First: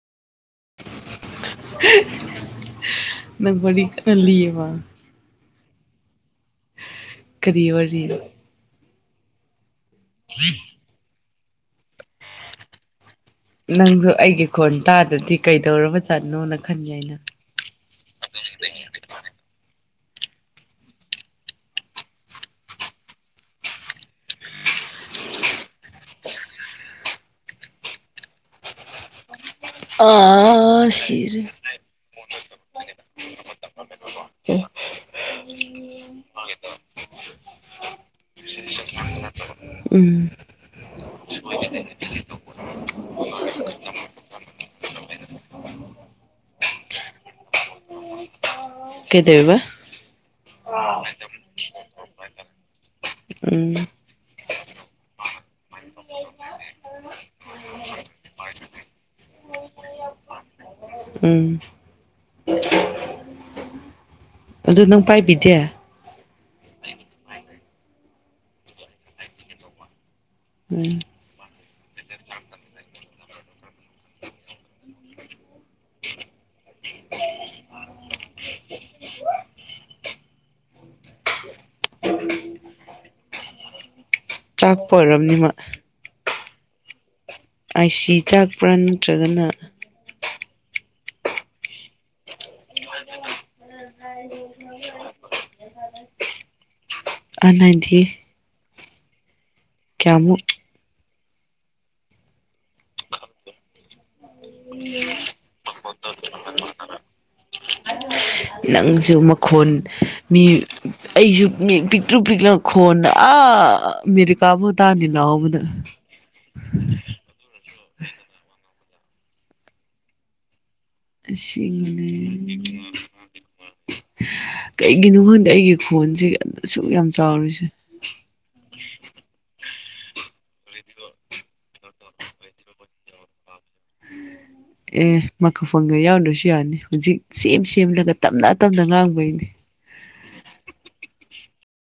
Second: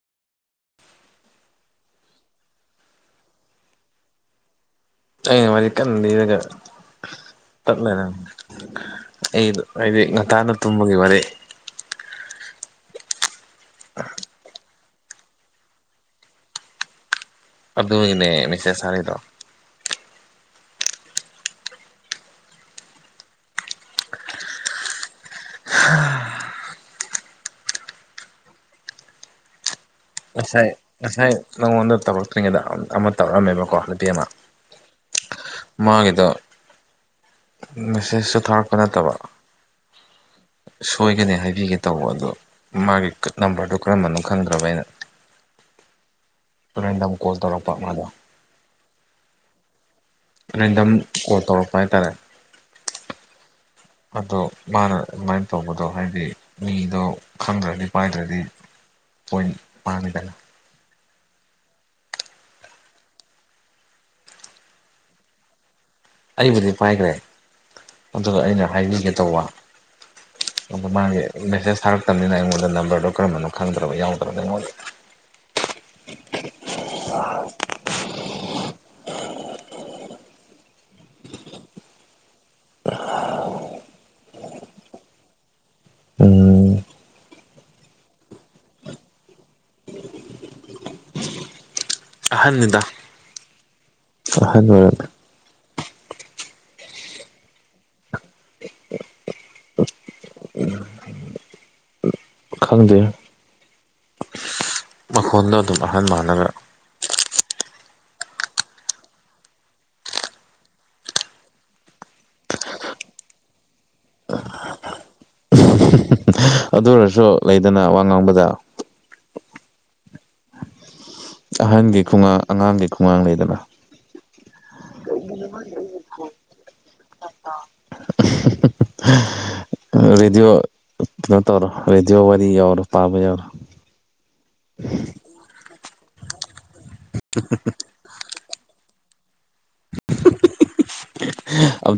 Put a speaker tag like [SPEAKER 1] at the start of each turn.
[SPEAKER 1] ꯅꯪ ꯋꯥꯔꯤ ꯀꯟꯅ ꯂꯤꯌꯦꯕ
[SPEAKER 2] ꯑꯩꯅ ꯋꯥꯔꯤ ꯀꯟꯅ ꯂꯤꯔꯒ
[SPEAKER 1] ꯀꯔꯤ
[SPEAKER 2] ꯇꯠ
[SPEAKER 1] ꯋꯥꯔꯤ
[SPEAKER 2] ꯂꯩꯔꯝꯃꯦ ꯑꯁ ꯑꯩꯗꯣ ꯍꯥꯏꯗꯤ ꯉꯟꯇꯥꯅ ꯇꯨꯝꯕꯒꯤ ꯋꯥꯔꯤ
[SPEAKER 1] ꯅꯪꯖꯨ ꯑꯩꯒꯤ ꯈꯣꯟ ꯇꯥꯗ꯭ꯔꯗꯤ ꯀꯩꯗꯧꯔꯕ ꯖꯥꯠꯅꯣꯅ ꯈꯟ ꯌꯥꯏꯅ
[SPEAKER 2] ꯑꯗꯨꯅꯤꯅꯦ ꯃꯦꯁꯦꯁ ꯊꯥꯔꯛꯏꯗꯣ ꯉꯥꯁꯥꯏ
[SPEAKER 1] ꯑꯥ
[SPEAKER 2] ꯉꯥꯁꯥꯏ
[SPEAKER 1] ꯁꯤꯔꯦ
[SPEAKER 2] ꯅꯪꯉꯣꯟꯗ ꯇꯧꯔꯛ ꯇ꯭ꯔꯤꯉꯩꯗ ꯑꯃ ꯇꯧꯔꯛꯑꯝꯃꯦꯕꯀꯣ ꯅꯨꯄꯤ ꯑꯃ ꯃꯥꯒꯤꯗꯣ ꯃꯦꯁꯦꯁꯁꯨ ꯊꯥꯔꯛꯄ ꯅꯠꯇꯕ
[SPEAKER 1] ꯎꯝ
[SPEAKER 2] ꯁꯣꯏꯒꯅꯤ ꯍꯥꯏꯕꯤꯒꯦ ꯇꯧꯕ ꯑꯗꯣ ꯃꯥꯒꯤ ꯅꯝꯕ꯭ꯔꯗꯣ ꯀꯔꯝꯕꯅꯣ ꯈꯪꯗ꯭ꯔꯕ ꯑꯩꯅ ꯔꯦꯟꯗꯝ ꯀꯣꯜ ꯇꯧꯔꯛꯄ ꯃꯥꯗꯣ
[SPEAKER 1] ꯀꯩꯗꯩꯏꯕ
[SPEAKER 2] ꯔꯦꯟꯗꯝ ꯀꯣꯜ ꯇꯧꯔꯛꯄ ꯍꯥꯏꯇꯥꯔꯦ
[SPEAKER 1] [unintelligible] ꯎꯝ
[SPEAKER 2] ꯑꯗꯣ ꯃꯥꯅ ꯑꯗꯨꯃꯥꯏꯅ ꯇꯧꯕꯗꯣ ꯍꯥꯏꯗꯤ ꯃꯤꯗꯣ ꯈꯪꯗ꯭ꯔꯗꯤ ꯄꯥꯏꯗ꯭ꯔꯗꯤ ꯄꯣꯏꯟ ꯃꯥꯡꯉꯤꯗꯅ
[SPEAKER 1] ꯎꯝ ꯑꯗꯨ ꯅꯪ ꯄꯥꯏꯕꯤꯗꯦ
[SPEAKER 2] ꯑꯩꯕꯨꯗꯤ ꯄꯥꯏꯗ꯭ꯔꯦ ꯑꯗꯨꯒ ꯑꯩꯅ ꯍꯥꯏꯕꯤꯒꯦ ꯇꯧꯕ
[SPEAKER 1] ꯎꯝ
[SPEAKER 2] [unintelligible] ꯃꯥꯒꯤ ꯃꯦꯁꯦꯁ ꯊꯥꯔꯛꯇꯝꯅꯤꯅ ꯑꯩꯉꯣꯟꯗ ꯅꯝꯕꯔꯗꯣ ꯀꯔꯝꯕꯅꯣ ꯈꯪꯗ꯭ꯔꯕ ꯌꯥꯎꯗ꯭ꯔꯕ [unintelligible] [unintelligible]
[SPEAKER 1] ꯇꯥꯛꯄ ꯑꯣꯏꯔꯝꯅꯤ ꯃꯣꯏ
[SPEAKER 2] ꯎꯝ
[SPEAKER 1] ꯑꯥꯏꯁꯤ ꯆꯥꯛꯄ꯭ꯔꯥ ꯅꯠꯇ꯭ꯔꯒꯅ
[SPEAKER 2] ꯑꯍꯟꯅꯤꯗ ꯑꯍꯟ ꯑꯣꯏꯔꯝꯃꯦ
[SPEAKER 1] ꯑꯍꯟ ꯍꯥꯏꯗꯤ
[SPEAKER 2] [unintelligible]
[SPEAKER 1] ꯀ꯭ꯌꯥꯃꯨꯛ
[SPEAKER 2] ꯈꯪꯗꯦ ꯃꯈꯣꯟꯗꯣ ꯑꯗꯨꯝ ꯑꯍꯟ ꯃꯥꯟꯂꯒ
[SPEAKER 1] ꯅꯪꯁꯨ ꯃꯈꯣꯟ ꯃꯤ ꯑꯩꯖꯨ ꯃꯤ ꯄꯤꯛꯇ꯭ꯔꯨ ꯄꯤꯛꯂ ꯈꯣꯟꯅ ꯑꯥ ꯑꯃꯦꯔꯤꯀꯥꯕꯥꯎ ꯇꯥꯅꯤ ꯂꯥꯎꯕꯗ
[SPEAKER 2] ꯑꯗꯨ ꯑꯣꯏꯔꯁꯨ ꯂꯩꯗꯅ ꯋꯥ ꯉꯥꯡꯕꯗ ꯑꯍꯟꯒꯤ
[SPEAKER 1] ꯑꯁꯦꯡꯕꯅꯦ
[SPEAKER 2] ꯈꯨꯡꯉꯥꯡ ꯑꯉꯥꯡꯒꯤ ꯈꯨꯡꯉꯥꯡ ꯂꯩꯗꯅ
[SPEAKER 1] ꯀꯩꯒꯤꯅꯣ ꯈꯪꯗꯦ ꯑꯩꯒꯤ ꯐꯣꯟꯁꯦ ꯑꯗ ꯁꯨꯛ ꯌꯥꯝ ꯆꯥꯎꯔꯤꯁꯦ
[SPEAKER 2] [unintelligible] ꯔꯦꯗꯤꯑꯣ ꯀꯩꯅꯣ ꯇꯧꯔꯣ ꯔꯦꯗꯤꯑꯣ ꯋꯥꯔꯤ ꯌꯥꯎꯔꯣ ꯄꯥꯕ ꯌꯥꯎꯔꯣ
[SPEAKER 1] ꯑꯦ ꯃꯥꯢꯀ꯭ꯔꯐꯣꯟꯒ ꯌꯥꯎꯗ꯭ꯔꯁꯨ ꯌꯥꯅꯤ ꯍꯧꯖꯤꯛ ꯁꯦꯝ ꯁꯦꯝꯂꯒ ꯇꯞꯅ ꯇꯞꯅ ꯉꯥꯡꯕꯩꯅꯦ
[SPEAKER 2] ꯑꯝ